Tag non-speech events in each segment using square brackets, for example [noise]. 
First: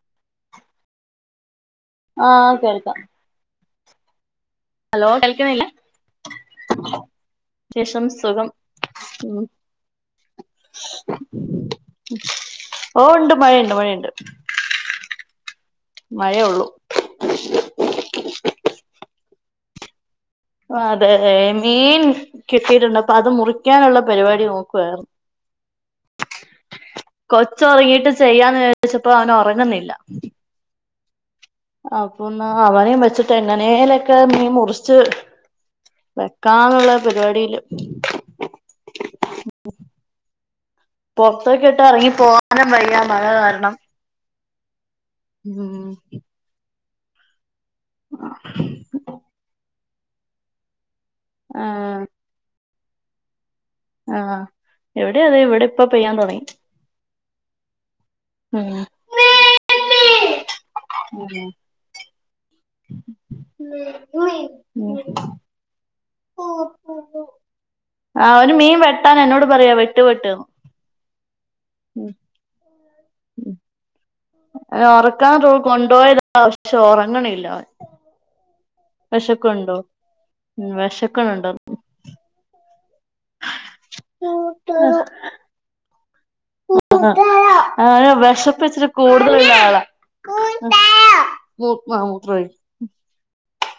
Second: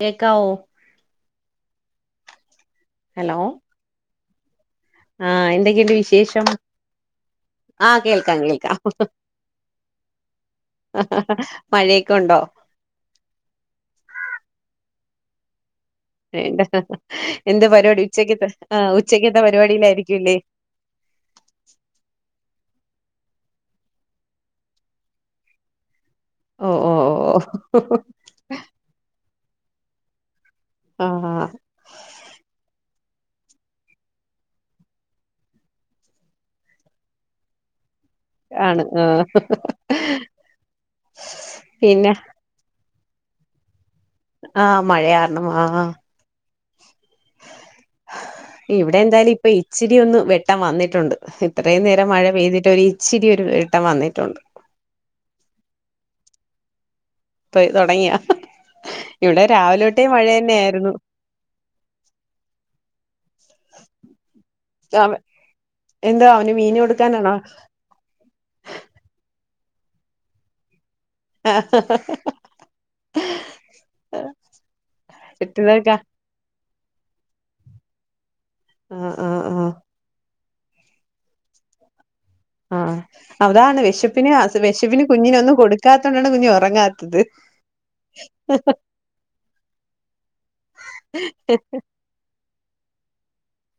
കേക്കാവോ ആഹ് കേൾ ഹലോ ഹലോ ആഹ് കേൾക്കുന്നില്ല എന്തൊക്കെയുണ്ട് വിശേഷം ആഹ് ശേഷം കേൾക്കാം സുഖം കേൾക്കാം ഉം മഴയൊക്കെ ഒണ്ടോ [inaudible] ഓ ഉണ്ട് മഴയുണ്ട് മഴയുണ്ട് വേണ്ട മഴയള്ളൂ എന്ത് പരിപാടി ഉച്ചക്കത്തെ ആ ഉച്ചക്കത്തെ പരിപാടിയിലായിരിക്കും ആ അതെ മീൻ കിട്ട് കിട്ടീട്ടുണ്ട് അപ്പൊ അത് മുറിക്കാനുള്ള പരിപാടി നോക്കുവാരുന്നു ഓ ഓ കൊച്ച് ഓ ഒറങ്ങീട്ട് ചെയ്യാന്ന് വിചാരിച്ചപ്പോ അവൻ ഉറങ്ങുന്നില്ല ആഹ് ആഹ് ട്ട് എങ്ങനേലൊക്കെ മീൻ മുറിച്ച് വെക്കാന്നുള്ള പരിപാടീല് ആണ് ആഹ് പൊറത്തൊക്കെ ഇട്ട് ഇറങ്ങി പിന്നെ പോകാനും വയ്യ മഴ കാരണം ആഹ് മഴ കാരണം ആഹ് ഉം ഇവിടെ എന്തായാലും ഇപ്പൊ ഇച്ചിരി ഒന്ന് വെട്ടം വന്നിട്ടുണ്ട് ഇത്രയും ആഹ് നേരം മഴ പെയ്തിട്ട് ഒരു ഇച്ചിരി ഒരു വന്നിട്ടുണ്ട് ആഹ് ഇവിടെ അതെ ഇവിടെ ഇപ്പ പെയ്യാൻ തുടങ്ങി പയി തുടങ്ങിയാ ഉം ഇവിടെ രാവിലെതൊട്ടെ മഴ തന്നെയായിരുന്നു ഉം ആ, എന്തോ ഉ അവന് മീന് കൊടുക്കാനാണോ ആ ഒരു മീൻ വെട്ടാൻ എന്നോട് പറയാ വെട്ട് വെട്ട്ന്ന് ആഹ് ഉം ഒറക്കാൻ റൂ ചുറ്റിനൊക്കെ കൊണ്ടോയതാ പക്ഷെ ഒറങ്ങണില്ല അവൻ ആഹ് ആഹ് ആഹ് വെശക്കുണ്ടോ ഉം വെശക്കണുണ്ടന്ന് തോന ആ അതാണ് വിശപ്പിന് അത് വിശപ്പിന് കുഞ്ഞിന് ഒന്നും കൊടുക്കാ ആ അവന് വിഷപ്പിച്ചിരി കൂടുതലുള്ള ആളാ മൂ ആ മൂത്രമൊഴി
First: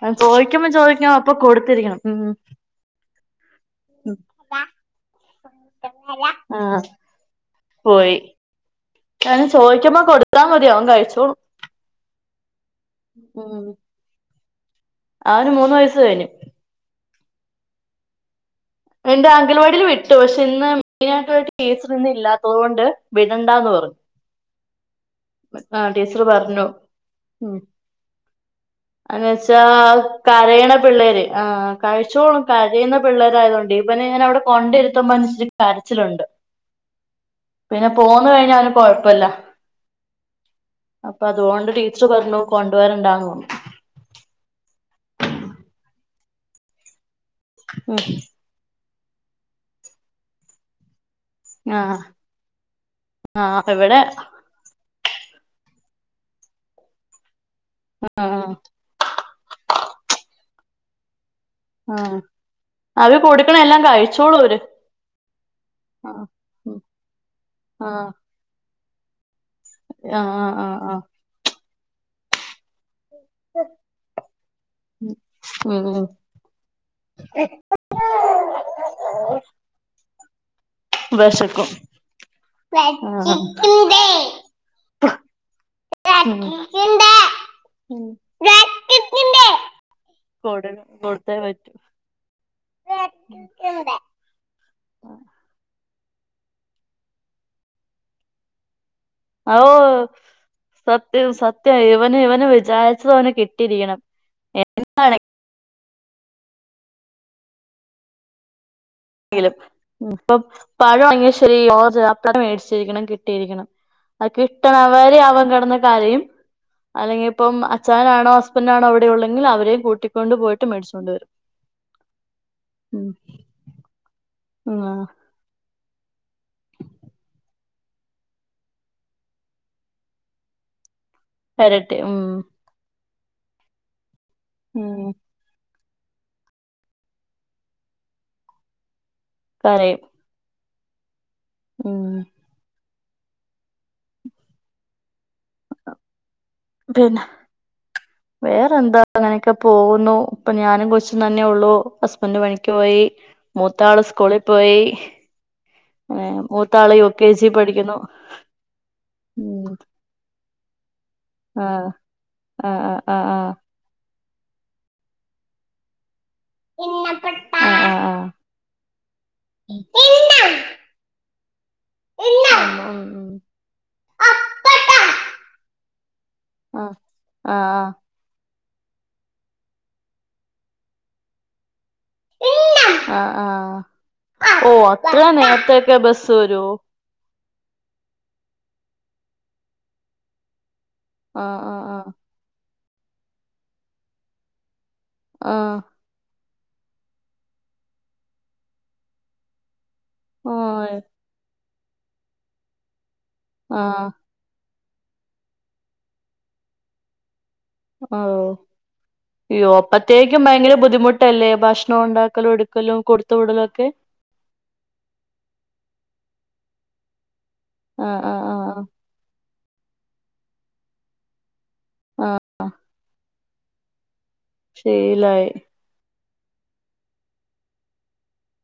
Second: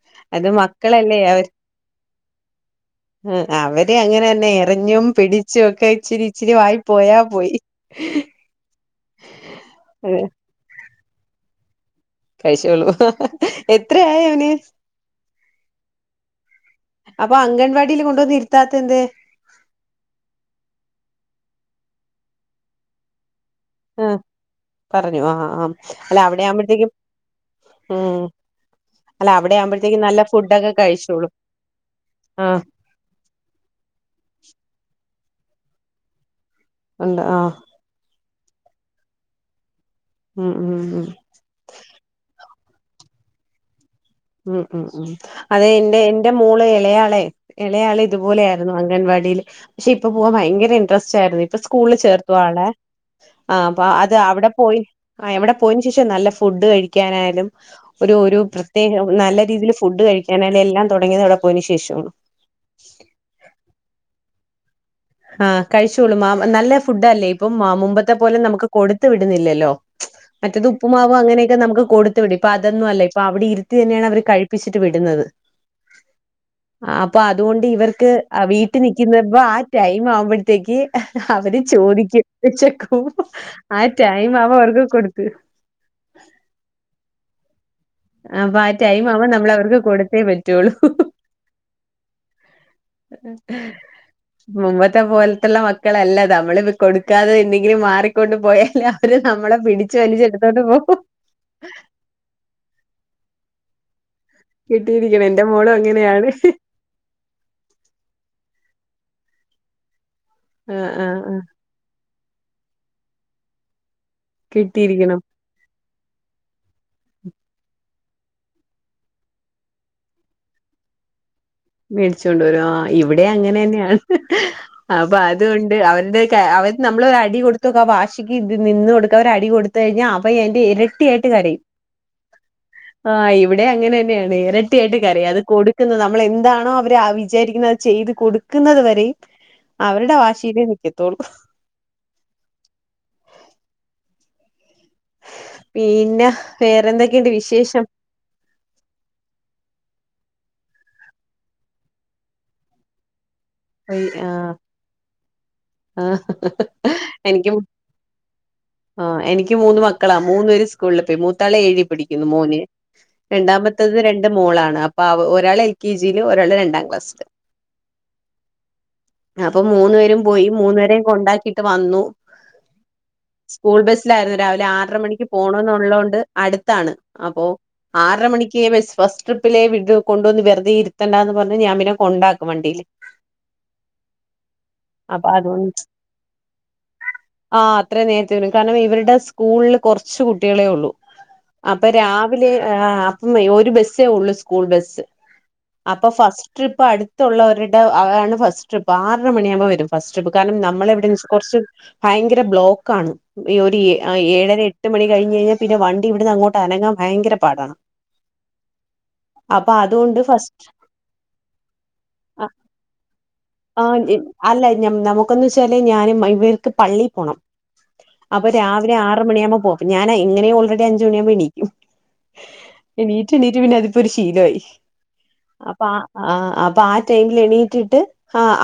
അവൻ അത് ചോദിക്കുമ്പം ചോദിക്കുമ്പം മക്കളല്ലേ അപ്പൊ അവർ കൊടുത്തിരിക്കണം ഉം അവര് അങ്ങനെതന്നെ ഉം എറിഞ്ഞും പിടിച്ചുവൊക്കെ ഇച്ചിരി ഇച്ചിരി ആ വായി പോയാ പോയി പോയി അവന് ചോദിക്കുമ്പോ കൊടുത്താമതി അവൻ കഴിച്ചോളും കഴിച്ചോളും ഉം എത്രയായി അവന് അവന് മൂന്ന് വയസ് കഴിഞ്ഞു അപ്പൊ അംഗൻവാടീല് കൊണ്ടു വന്നിര് ഇണ്ട് അങ്കൽവാടില് വിട്ടു പക്ഷെ ഇന്ന് മെയിനായിട്ടുള്ള ടീച്ചറ് ഇന്നില്ലാത്തത് കൊണ്ട് വിട് ടണ്ടാന്ന് പറഞ്ഞു ആഹ് പറഞ്ഞു ആ ആ അല്ല ടീച്ചർ പറഞ്ഞു അവിടെയാവുമ്പോഴത്തേക്കും ഉം ആന്ന് അല്ല അവിടെ വെച്ചാ ആവുമ്പോഴത്തേക്കും നല്ല ഫുഡൊക്കെ കരയണ പിള്ളേര് കഴിച്ചോളും ആ കഴിച്ചോളും ആഹ് കരയുന്ന പിള്ളേരായതോണ്ടേ ഇവനെ ഞാൻ അവിടെ കൊണ്ടിരുത്തുമ്പൊ അവനിച്ചിരി കരച്ചിലുണ്ട് ഉണ്ട് ആഹ് അത് കഴിഞ്ഞാവന് കൊഴപ്പല്ല ഉം ഉം ഉം അപ്പൊ അതുകൊണ്ട് ടീച്ചറ് പറഞ്ഞു കൊണ്ടുവരണ്ടാന്ന് പറഞ്ഞു ഉം ഉം ഉം അതെ എന്റെ എന്റെ മോള് ഇളയാളെ ഉം ഇളയാളിതുപോലെയായിരുന്നു അംഗൻവാടിയില് പക്ഷെ ഇപ്പൊപോവാൻ ഭയങ്കര ഇൻട്രസ്റ്റാ ച്ചായിരുന്നു ഇപ്പൊ സ്കൂളില് ആഹ് ചേർത്തു ആളെ ആ ആഹ് അപ്പൊ ഇവിടെ അത് അവിടെപ്പോയി ആ അവിടെ പോയന്ശേഷാ നല്ല ഫുഡ്ഡ് കഴിക്കാനായാലും ഒരു ഒരു ആഹ് പ്ര തേകം നല്ല രീതില് ഫുഡ്ഡ്കഴിക്കാനായാലും എല്ലാം തുടങ്ങിയതവിടെ ആ അവര് കൊടുക്കണെല്ലാം കഴിച്ചോളൂ അവര് ആഹ് കഴിച്ചോളും ആഹ് മാ നല്ല ഫുഡ്ഡാല്ലേ ഇപ്പം ആഹ് മുമ്പത്തെ പോലെ നമുക്ക് കൊടുത്ത് വി ടുന്നില്ലല്ലോ ആഹ് മറ്റേത് ആഹ് ആഹ് ഉപ്പ്മാവ് അങ്ങനെയൊക്കെ നമുക്ക് കൊടുത്ത് വിടും ഇപ്പൊ അതൊന്നുഅല്ല ഇപ്പൊ അവിടെ ഇരുത്തിയന്നെയാണ് അവര് കഴിപ്പിച്ചിട്ട് വിടുന്നത് ഉം അപ്പൊ അതുകൊണ്ട് ഇവർക്ക് ഉം വീട്ടിനിക്കുന്നപ്പാ ടൈം ആവുമ്പഴ് ത്തേക്ക് അവര് വെശക്കും ചോദിക്കും വിശക്കും ആ വെച്ചിട്ടുണ്ട് ടൈം അവുമ്പോ അവർക്ക് കൊടുത്ത് ഉം അപ്പൊ ആ ടൈം ആവുമ്പൊ നമ്മളവർക്ക് കൊടുത്തേ കൊടു പറ്റുള്ളൂ കൊടുത്തേ പറ്റൂ വെച്ചിട്ടുണ്ട് മുമ്പത്തെ പോലത്തല്ല മ ക്കളല്ല നമ്മളിപ്പൊ കൊടുക്കാതെ എന്തെങ്കിലും മാറിക്കൊണ്ടു പോയാലോ ഓ സത്യം സത്യം ഇവന് ഇവന് വിചാരി ച്ചോന് കിട്ടിയിരിക്കണം കിട്ടിയിരിക്കണം എന്താണെങ്കിലും എന്റെ മോളും എങ്ങനെയാണ് ഇപ്പ ആഹ് ആഹ് പഴമാണെങ്കി ആഹ് ശെരി ഓറഞ്ച് ആ പ്പിള് മേടിച്ചിരിക്കണം കിട്ടിയിരിക്കണം അത് കിട്ടിയിരിക്കണം. കിട്ടണവരെ ആവൻ കിടന്ന് കാരയും അല്ലെങ്കിപ്പം അ ച്ഛനാണോ ഹസ്ബന്റാണോ ഇവിടെയുള്ളെങ്കിൽ അവരേം കൂട്ടിക്കൊണ്ട് പോയിട്ട് മേടിച്ചോണ്ട് വരും മേടിച്ചുണ്ട്വരും ഉം ഇവിടേം അങ്ങനെന്നെയാണ് ഉം ആ അപ്പൊ അതൊണ്ട് അവരുടെയൊക്കെ അവര് നമ്മളൊരടി കൊടുത്ത്നോക്ക് ആ വാശിക്ക് നിന്ന്കൊടുക്കാതെ ഒരടി കൊടുത്ത് കഴിഞ്ഞാ അവ യെന്റെ ഇരട്ടി എരട്ടി ഉം ആ ഇവിടേം അങ്ങനെന്നെയാണ് ഇരട്ടിയായിട്ട് ഉം കരയും അത് കൊടുക്കുന്ന നമ്മൾ എ ന്താണോ അവര് വിചാരിക്കുന്നത് അത് ചെയ്ത് കൊടുക്കുന്നത് വരെയും അവരുടെ വാശിയിലെ നിക്കു നിക്കൂള്ളൂ ഉംഹ് പിന്നെ പിന്നെ വേറെന്തൊക്കെയുണ്ട് വിശേഷം വേറെന്താ അങ്ങനെയൊക്കെ പോകുന്നു ഇപ്പൊ ഞാനും കൊച്ചും തന്നെയുള്ളൂ ഹസ്ബന്റ് പണിക്ക് പോയി മൂത്താള് ഒയ്, ആ സ്കൂളി പോയി ആ മൂത്താള് യു കെ ജി എനിക്ക് പഠിക്ക്ണു ആ എനിക്ക് മൂന്ന് മക്കളാ മൂന്നേരും സ്കൂളില് പോയി മൂ മൂത്താള് ഏഴിൽ ആഹ് പിടിക്കുന്നു മോന് ആഹ് ആഹ് ആഹ് രണ്ടാമത്തത് രണ്ട് മോളാണ് അപ്പ ഒരാൾ എൽ കെ ജിയില് ഒരാള് രണ്ടാം ക്ലാസ്സില് ആഹ് ആഹ് ആഹ് ആഹ് അപ്പൊ മൂന്നു പേരും പോയി മൂന്നപേരെയും കൊണ്ടാക്കിട്ട് വന്നു ഉം ഉം സ്കൂൾ ബസിലായിരുന്നു ആഹ് രാവിലെ ആഹ് ആറര മണിക്ക് പോണന്നുള്ളത്കൊണ്ട് അടുത്താണ് അപ്പോ ആറര മണിക്ക് ഫസ്റ്റ് ട്രിപ്പിലെ കൊണ്ടുവന്ന് വെറുതെ ഇരുത്തണ്ട എന്ന് പറഞ്ഞ് ഞാൻ പിന്നെ കൊണ്ടാക്കും വണ്ടിയില് ആ ആ ഓ അത്ര അപ്പൊ അതുകൊണ്ട് നേരത്തൊക്കെ ബസ് വരോ ആ അത്രയും നേരത്തെ വരും കാരണം ഇവരുടെ സ്കൂളിൽ കുറച്ച് കുട്ടികളേ ഉള്ളൂ ആഹ് അപ്പൊ ആഹ് രാവിലെ അപ്പം ഒരു ബസ്സേ ഉള്ളു സ്കൂൾ ബസ്സ് ആഹ് അപ്പൊ ഫസ്റ്റ് ട്രിപ്പ് അടുത്തുള്ളവരുടെ ആണ് ഫസ്റ്റ് ട്രിപ്പ് ആറര മണിയാകുമ്പോൾ വരും ഫസ്റ്റ് ട്രിപ്പ് കാരണം ആഹ് നമ്മളെവിടെ കുറച്ച് ഭയങ്കര ബ്ലോക്കാണ് ഈ ഒരു ഓ ആഹ് ഏഴര എട്ട് എട്ട് മണി കഴിഞ്ഞെഴിഞ്ഞാൽ പിന്നെ വണ്ടി ഇവിട്ന്ന്ങ്ങോട്ട് അനങ്ങാൻ ഭയങ്കര പാടാണ് ഓ അയ്യോ അപ്പൊ അതുകൊണ്ട് അപ്പത്തേക്കും ഫസ്റ്റ് ഭയങ്കര ബുദ്ധിമുട്ടല്ലേ ഭക്ഷണം ഉണ്ടാക്കലും എടുക്കൽ ആ അല്ല നമുക്കന്ന് വെച്ചാലേ ഞാനും ഇവർക്ക് പള്ളി പോണം ആ ആ അപ്പൊ ആ രാവിലെ ആറ് മണിയാകുമ്പോ പോവും ഞാൻ എങ്ങനെ ഓൾറെഡി അഞ്ച് മണിയാകുമ്പോ എണീക്കും ആ ആ. എണീറ്റ് എണീറ്റ് പിന്നെ അതിപ്പോ ഒരു ശീലായി ശീലായി അപ്പ ആ അപ്പ ആ ടൈം എണീറ്റിട്ട്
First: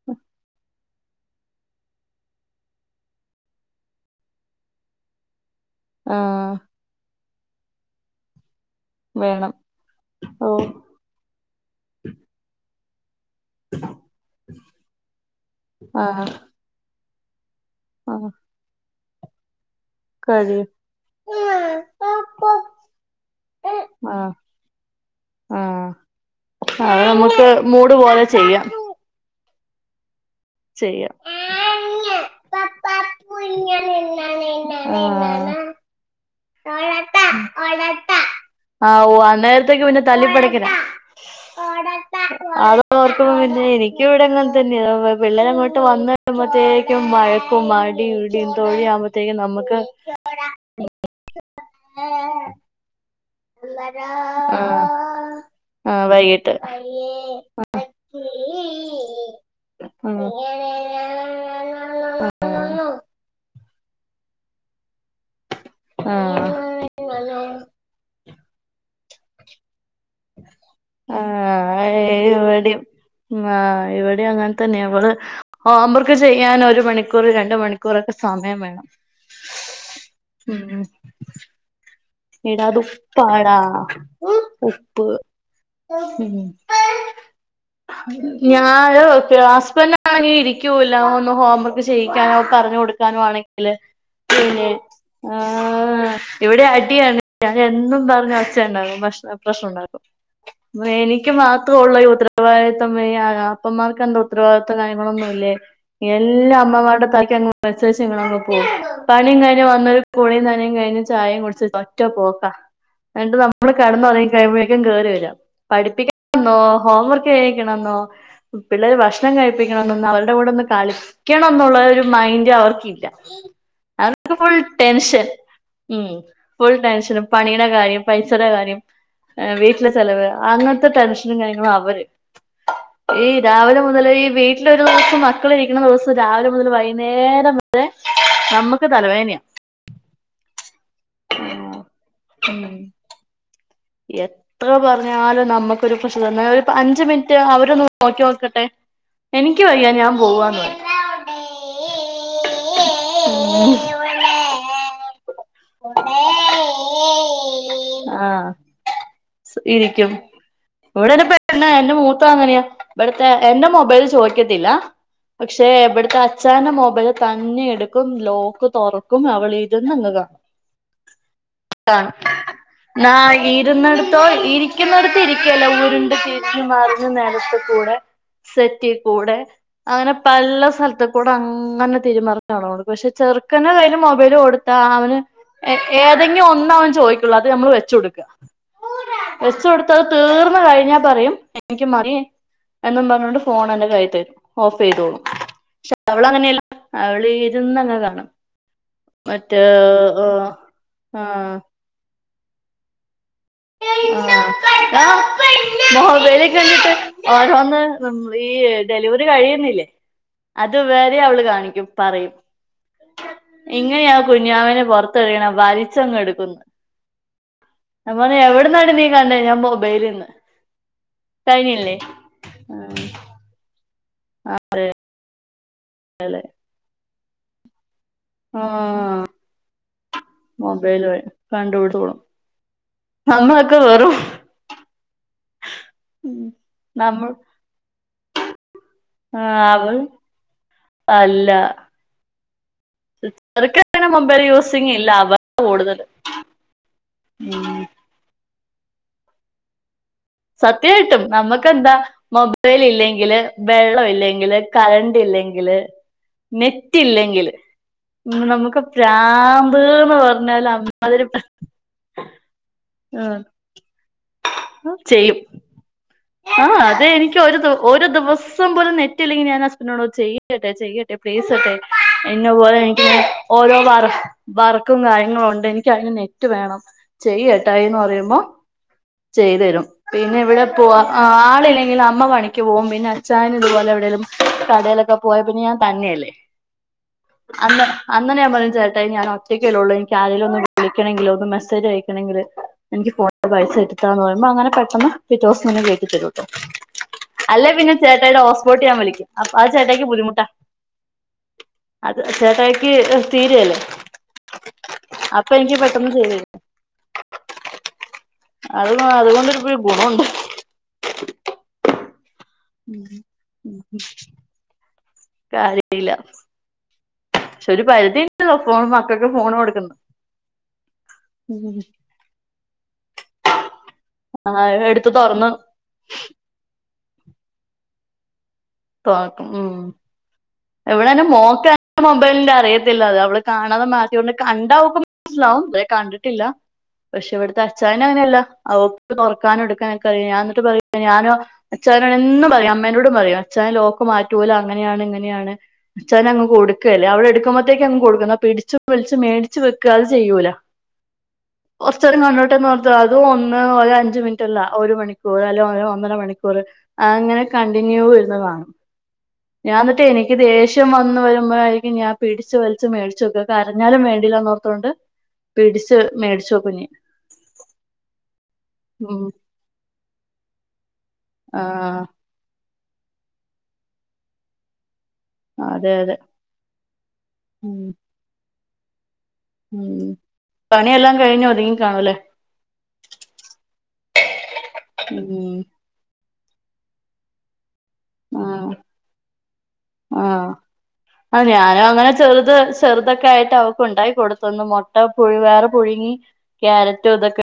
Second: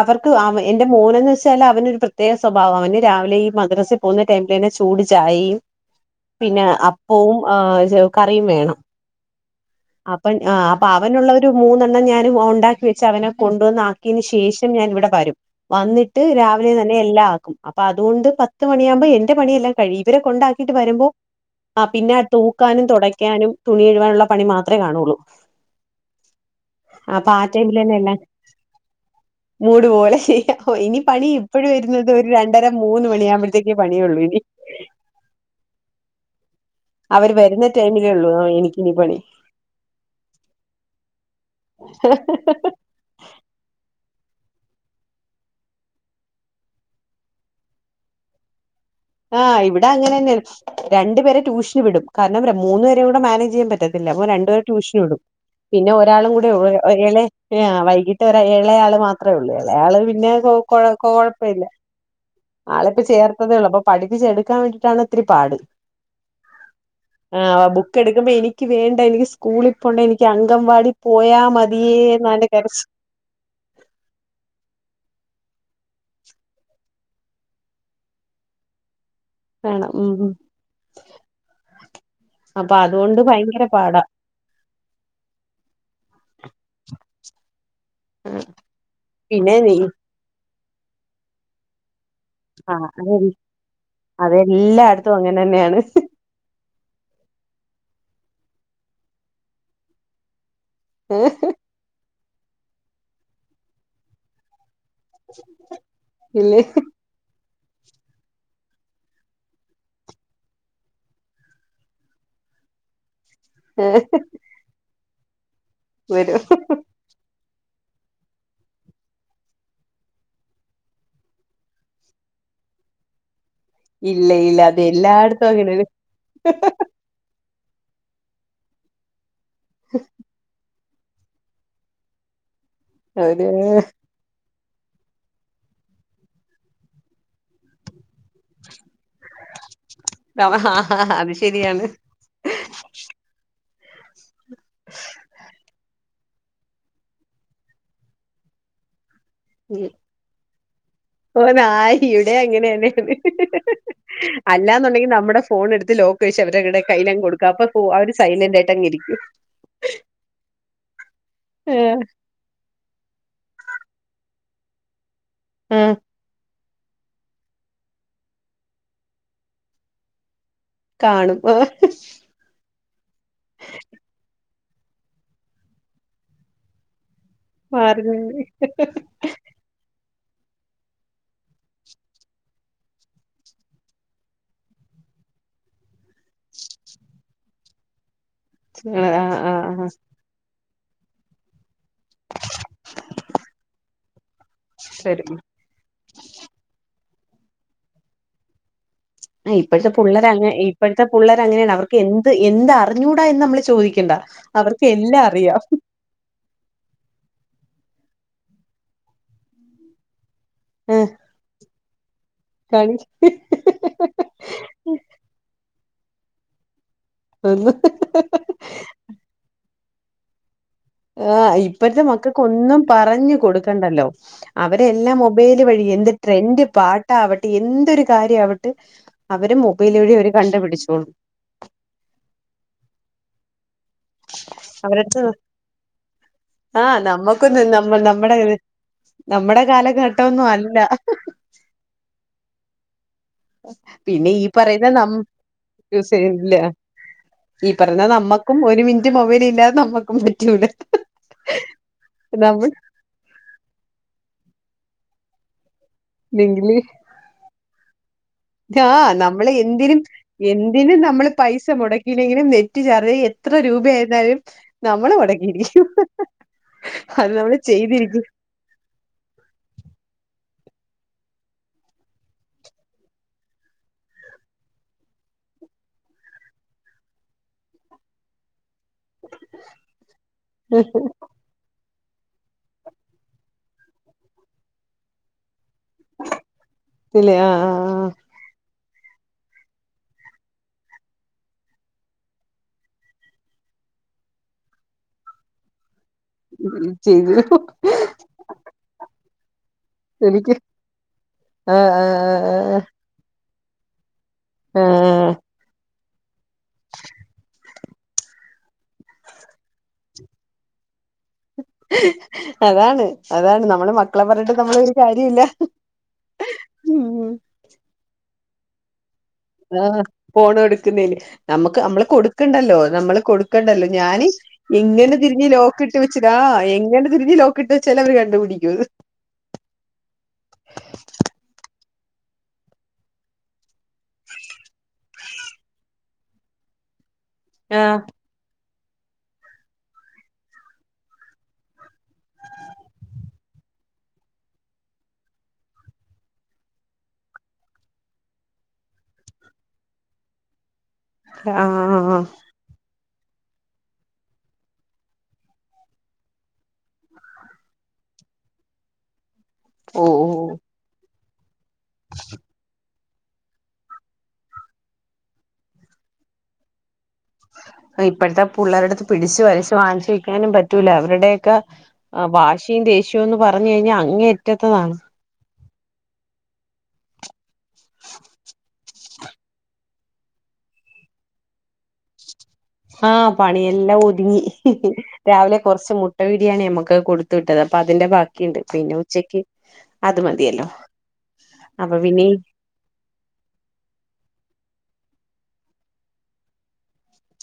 അവർക്ക് എന്റെ മോനന്ന് വെച്ചാൽ അവനൊരു പ്രത്യേക സ്വഭാവാ അവന് രാവിലെ മദ്രസയിൽ പോകുന്ന ടൈമിൽതന്നെ ചൂട് ചായയും ആ പിന്നെ അപ്പവും ആ കറിയും വേണം വേണം അപ്പം ഓ അപ്പൊ അവനുള്ള ഒരു മൂന്നെണ്ണം ഞാനും ഉണ്ടാക്കി വെച്ച് അവന് കൊണ്ടുവന്ന് ആക്കിയേന് ശേഷം ഞാൻ ഇവിടെ വരും ആ വന്നിട്ട് രാവിലെ തന്നെ എല്ലാം ആക്കും അപ്പൊ ആ അതോണ്ട് പത്ത് മണിയാകുമ്പോ എന്റെ പണിയെല്ലാം- കഴിയും ഇവരെ കഴിയും കൊണ്ടാക്കിയിട്ട് വരുമ്പോ ആ പിന്നെ തൂക്കാനും തൊടക്കാനും തുണി ആ ആ കഴുവാനുള്ള പണി മാത്രം കാണുള്ളൂ ആ, അത് അപ്പൊ ആ നമുക്ക് മൂട് ടൈമിലല്ലേ എല്ലാം പോലെ ചെ ചെയ്യാം - മൂട് പോലെ- ഇനി ചെയ്യാം പണി ഇപ്പോഴും വരുന്നത് ഒരു രണ്ടര മൂന്ന് മണിയാുമ്പോഴത്തേക്കേ പണിയള്ളു ഇനി അവര് വരുന്ന ടൈമിലേയുള്ളൂ ആ എനിക്കിനി ഓ പണി അന്നേരത്തേക്ക് പിന്നെ തല്ലിപ്പടിക്കലാ അത് അവർക്ക് [unintelligible] ഇവിടെങ്ങനെ തന്നെ പിള്ളേര് അങ്ങോട്ട് വന്ന കഴിയുമ്പോഴത്തേക്കും വഴക്കും അടീം ഇടീം തൊഴി- ആഹ് ഇവിടെ അങ്ങനെന്നെയാണ് രണ്ടുപേരെ ട്യൂഷന് വിടും കാരണം മൂന്നു പേരെ കൂടെ- ത് ചെയ്യാൻ പറ്റത്തില്ല രണ്ടുപേരെ ട്യൂഷന് വിടും പിന്നെ ആ ഒരാളും കൂടെ വൈകിട്ട് ഉള്ളോ ഏളെ വൈകിട്ട് വരെ ഏളയാള് മാത്രേയുള്ളൂ ഏളയാള് പിന്നെ- കൊഴ കൊഴപ്പില്ല ആളെ ഇപ്പ ചേർത്തതേയുള്ളൂ - പഠിപ്പിച്ചെടുക്കാൻ വേണ്ടിയിട്ടാണ് ഒത്തിരി പാട് ആഹ് ബുക്ക് എടുക്കുമ്പോ എനിക്ക് വേണ്ട എനിക്ക് സ്കൂളിൽ പോണ്ട എനിക്ക്- അങ്കംവാടി പോയാ മതിയേ എന്നാ അവന്റ കരച്ചിൽ ആഹ് ഇവിടേം അങ്ങനെ തന്നെ ഇവള്- ഹോം വർക്ക് ചെയ്യാൻ ഒരു മണിക്കൂർ രണ്ട് മണിക്കൂറൊക്കെ സമയം വേണം വേണം ഉം ഉം എടാ അത് ഉപ്പാടാ ഉപ്പ് ഞാന് പിന്നെ നീ ഹസ്ബന്റ് ആണെങ്കിൽ ഇരി - ഇരിക്കൂല ഒന്ന് ഹോം വർക്ക് ചെയ്യിക്കാനോ ആ പറഞ്ഞു അതെ കൊടുക്കാനോ ആണെങ്കില് പിന്നെ അതെല്ലായിടത്തും ആ അങ്ങനെ തന്നെയാണ് ഇവിടെ- അടിയാണ് ഞാൻ എന്നും പറഞ്ഞ് ഒച്ച ഉണ്ടാക്കും പ്രശ്നം ഉണ്ടാക്കും എനിക്ക് മാത്രം ഉള്ളോ ഈ ഉത്തരവാദിത്തം അപ്പമാർക്ക് എന്താ ഉത്തരവാദിത്തം- ത കാര്യംങ്ങളൊന്നുല്ലേ എല്ല ഇല്ലേ അമ്മമാരുടെ തലക്കങ്ങ് വച്ചേച്ചങ് പോകും പണിയും കഴിഞ്ഞ് വന്ന് കുളിയും നനിം കഴിഞ് ചായിം കുട്ച്ച് ഒറ്റ പോക്കാ എന്നിട്ട് നമ്മള് കെട്ന്നോ ഒർങ്ങി കഴിയുമ്പോഴേക്കും കേറി വെരാ പഠിപ്പിക്ക വരും ന്നോ ഹോം വർക്ക് ക്കെണന്നോ പിള്ളെര് ഭക്ഷണം കഴിപ്പിക്കണന്നോ അവരുടെ കൂടെ ഒന്ന് കളിക്കണംന്നുള്ളോരു മൈന്റ് അവർക്ക് ഇല്ല ഇല്ല അവർക്ക് ഫുൾ ഇല്ല അത് ടൈം ഷെ എല്ലായിടത്തും അങ്ങനെയാണ് ഉം ഷനും പണിയുടെ കാര്യം പൈസടെ കാര്യം ഏഹ് വീട്ടിലെ ചെലവ് അങ്ങൻ ത്ത ടെൻഷനും കാര്യങ്ങളും അവര് ഈ ഒരു രാവിലെ മുതല് ഈ വീട്ട്തെ ലൊരു ദിവസം മക്കള് ഇരിക്ണ ദിവസം രാവിലെ മുതല് വൈന്നേരം വരെ ഞമ്മക്ക് തലവേനയാ ശെരിയാണ് ഉം എത്ര പർഞ്ഞാലും ഞമ്മക്കൊരു [unintelligible] ന്നാ ഒരു അഞ്ച് മിൻറ്റ് അവരൊന്ന് നോക്കി ക്കട്ടെ എനിക്ക് വയ്യ ഞാൻ പോവാന്ന് പറയും ഓനായി ഇവിടിം അങ്ങനെന്നെണ് അല്ലാന്നുണ്ടെങ്കി നമ്മുടെ ഫോണ് എടുത്ത് ലോക്ക് അഴിച് അവര് അവരുടെ കൈലങ്ങ് കൊടുക്കാ അപ്പം പോ അവര് ആഹ് സൈലന്റായിട്ടങ്ങ് ഇരി ഇരിക്കും ഇവിടെ ഒരു പെണ്ണാ എന്റെ ആ മൂത്തത് അങ്ങനെയാ ഇവിട്ത്തെ എന്റെ മൊബൈല് ചോ ചോയ്ക്കത്തില്ല പക്ഷേ ആ ഇവട്ത്തെ അച്ചായൻ്റെ മൊ മൊബൈല് തന്നെ എടുക്കും ലോക്ക് തൊറക്കും അവളിരുന്നങ്ങ് കാണും കാണും ന്നായി ഇരുക്കുന്നോടത്ത് ഇരിക്കുവല്ല ഉരുണ്ട് തിരിഞ്ഞ് മറി ഞ്ഞ് നെലത്തുക്കൂടെ മാറി മാറി സെറ്റീ കൂടെ അങ്ങനെ പല്ല സ്ഥലത്തിക്കൂടെ അങ്ങനെ തിരിമറിഞ്ഞാണ് അവള് പക്ഷെ ചെറുക്കൻ്റെ കയ്യില് മൊബൈല് കൊടുത്താ അവന് ഏ ഏതെങ്കി ഒന്നവൻ ചോയിക്കുള്ളൂ അത് നമ്മള് വെച്ച കൊടുക്കാ ആ ആ വെച്ച ആ കൊടുത്തത് തീർന്ന് കഴി ഞ്ഞാ പറയും എനിക്ക് [inaudible] എന്നും പറഞ്ഞോണ്ട് ഫോൺ എന്റെ കയ്യി തരും ഓഫെയ്തോളും ശരി പക്ഷെ അവള് അങ്ങനെയല്ല അവള് ഇരുന്നങ്ങ് കാണും അ മറ്റേ ഇപ്പഴ്ത്ത പുള്ളരങ്ങ ആഹ് ഈ ഇപ്പഴ്ത്ത ആഹ് പുള്ളരങ്ങനെയാണ് അവർക്ക് എന്ത് എന്ത് അറിഞ്ഞൂ ആ ആ അറിയാം മോബൈലി കണ്ടിട്ട് ഓരോന്ന് നമ്മളീ ഡെലിവറി കഴിയുന്നില്ലേ അത് ആഹ് വരെ അവള് കാണിക്കും പറയും കാണി എങ്ങനെയാ കുഞ്ഞുവാവേനെ പൊറത്തെറിയണ വലിച്ചങ്ങ് എടുക്കുന്നു [unintelligible] ഞാൻ പറഞ്ഞ് എവിട്ന്നാടി നീ കണ്ടേ ഞാൻ ബൊബൈലെന്ന് ആഹ് ഇപ്പഴ്ത്തെ മക്കക്ക് ഒന്നും പറഞ്ഞു കൊടുക്കണ്ടല്ലോ അവരെ എല്ലാം മൊബൈല് വഴി എന്ത് ട്രെൻൻ്റ് പാട്ടാവട്ടെ എന്തൊരു കര്യാവട്ട് ആഹ് അവര് മൊബൈല് വഴി അവര് കണ്ടുപിടിച്ചോളും അമ്മളെക്കെ വെറും അവരട്ത്ത് ഉം ആഹ് നമ്മൾ നമ്മക്കൊന്ന് നമ്മ നമ്മടെ [unintelligible] ആഹ് നമ്മടെ അവർ കാലഘട്ടൊന്നു അല്ല അല്ല അവർക്കങ്ങനെ പിന്നെ മൊബൈൽ ഈ പറയുന്ന യൂസിങ് ഇല്ല നം അവ കൂടുതല് യൂസെയുന്നില്ല ഈ ഉം പറഞ്ഞ നമ്മക്കും ഒരു മിനിറ്റ് മൊബൈൽ ഇല്ലാതെ നമ്മ സത്യവായിട്ടും നമ്മക്കെന്താ നമ്മൾ മൊബൈൽ ഇല്ലെങ്കില് വെള്ളം ഇല്ലെങ്കില് കറണ്ട് ഇല്ലെങ്കില് നെറ്റ് ഇല്ലെങ്കില് നമുക്ക് ആഹ് നമ്മള് എന്തിനും പ്രാന്ത്ന്ന് പറഞ്ഞാല് എന്തിനും അമ്മാതിരി നമ്മള് പൈസ മുടക്കീലെങ്കിലും നെറ്റ് ചാ ചാർജ് ഉം എത്ര രൂപ ആായിരുന്നാലും നമ്മള് ചെയ്യും മൊടക്കിയിരിക്കും ആഹ് അതെ എനിക്ക് ഒരു ദൊ ഒരു ദിവസ്സം പോലും നെറ്റില്ലെങ്കി ഞാൻ [unintelligible] ചെയ് ക്കട്ടെ ചെയ്യട്ടെ പ്ലീസട്ടെ എന്നപോലെ എനിക്ക് ഓരോ വർ വർക്കും കാര്യങ്ങളും ഒണ്ട് എനിക്കാരേലും നെറ്റ് വേണം ചെയ്യ് ഏട്ടായീന്ന് പറയുമ്പോ ചെയ്ത് തരും പിന്നെ ഇവിടെ പോവാ ആളില്ലെങ്കില് അ അമ്മ പണിക്ക് പോവും പിന്നെ അച്ഛായൻ ഇതുപോലെ എവിടേലും കടയിലൊക്കെ പോയ പിന്നെ ഞാൻ തന്നെയല്ലേ ഇല്ലേ ആ ആ അന്ന് അന്നേ ഞാൻ പറയും ചേ ഞാൻ ഒറ്റയ്ക്കല്ലേ ഉള്ളൂ എനിക്ക് ആരേലും ഒന്ന് വിളിക്കണമെങ്കിലോ ഒന്നും മെസ്സേജ് അയക്കണമെങ്കിലോ എനിക്ക് ഫോൺ നമ്പർ അയച്ചു ത [unintelligible] അങ്ങന പെ അപ്പം പിറ്റേ ദിവസം തന്നെ കേറ്റി തരൂട്ടോ ആ ചെയ്തു അല്ലേ പിന്നെ ചേട്ടായിയുടെ ഹോസ്പോട്ട് ഞാൻ വലിക്കും അത് ചേട്ടയിക്ക് ബുദ്ധിമുട്ടാ എനിക്ക് ആ ആ അത് ചേട്ടായിക്ക് തീരയല്ലേ ആ അപ്പൊ എനിക്ക് ചെയ്തു തരുന്നെ അത് അതുകൊണ്ട് ഗുണണ്ട് അതാണ് അതാണ് നമ്മള് മക്കളെ പറഞ്ഞിട്ട് നമ്മള് കാര്യല്ല കാര്യല്ല ഉം [unintelligible] ഫോൺ വാ ആ ഫോണ് എടുക്കുന്നേല് ഉം നമ്മുക്ക് നമ്മള് കൊടുക്കണ്ടല്ലോ നമ്മള് കൊടുക്കണ്ടല്ലോ ഞാന് ആഹ് എടുത്ത് എങ്ങനെ തിരിഞ്ഞ് തുറന്ന് ലോക്കിട്ട് വെച്ചതാ എങ്ങനെ തിരിഞ്ഞ് ലോക്കിട്ട് വെച്ചാൽ അവര് കണ്ടുപിടി തോക്കും ഉ എവിടെന്നെ മോക്ക് മൊബൈലിന്റെ അറിയത്തില്ല അത് അവള് കാ അതും മാറ്റിയൊണ്ട് കണ്ടാവുമ്പ മനസ്സിലാവും [unintelligible] കണ്ടിട്ടില്ല പക്ഷെ ഇവിടുത്തെ ആ അച്ചായനങ്ങനെയല്ല അവക്ക് തൊറക്കാനും എടുക്കാനൊക്കറിയ ഞാ എന്നിട്ട് പറയും ഞാനോ അച്ചായനോട് എന്നും പറയും അമ്മേനോടും പറയും അച്ചായൻ ലോക്ക് മാറ്റൂല അങ്ങനെയാണ് ഇങ്ങനെയാണ് അച്ചായനങ്ങ് കൊടുക്കല്ലേ അവിളെടുക്കുമ്പോത്തേക്കങ്ങ് കൊടുക്കും എന്നാ പി പിടിച്ച് പിടിച്ച് മേടിച്ച് വെക്ക അത് ചെയ്യൂല ആഹ് കൊറച്ചേരം ആഹ് കണ്ടോട്ടെ എന്ന് പറഞ്ഞിട്ട് അ അത് ഒന്ന് അഞ്ച് മിനിറ്റല്ല ഒരു മണിക്കൂർ അല്ലെ ഒന്നര മണിക്കൂർ അങ്ങനെ കണ്ടിന്യൂ ഞാ എന്നിട്ട് ഓ എനിക്ക് ദേഷ്യം വന്ന വരുമ്പോഴായിരിക്കും ഞാൻ പിടിച്ച് വലിച്ചു മേ ച്ചെക്ക കരഞ്ഞാലും വേണ്ടീല്ലാന്നോർത്തോണ്ട് പിടിച്ച് മേടിച്ചോക്കും ഞാൻ ഇപ്പോഴത്തെ പിള്ളേരുടുത്ത് ഉം പിടിച്ചു വലിച്ച് വാങ്ങിച്ചു വയ്ക്കാനും പറ്റൂല അവരുടെ ക്കെ ആഹ് വാശിയും ദേഷ്യവുംക്കെന്ന് പറഞ്ഞു കഴിഞ്ഞാൽ അങ്ങേ അറ്റാത്തതാണ് അതെ അതെ ഉം ഉം പണിയെല്ലാം കഴിഞ്ഞു ഒതുങ്ങി കാണൂല്ലേ ആ പണിയെല്ലാം ഒതുങ്ങി ഉം രാവിലെ കുറച്ച് മുട്ട ബിരിയാണി നമ്മുക്ക് കൊടുത്ത അപ്പൊ അതിന്റെ ബാക്കിയിണ്ട് ആഹ് പിന്നെ ഉച്ചക്ക് അത് മതിയല്ലോ ആ ഞാനും അപ്പൊ അങ്ങനെ പിന്നെ ഈ ചെറുത് ചെറുതൊക്കെ ആയിട്ട് അവക്കുണ്ടായി കൊടുത്തന്ന് മുട്ട പുഴ വേറെ പുഴുങ്ങി ക്യാരറ്റ് ഇതൊക്കെ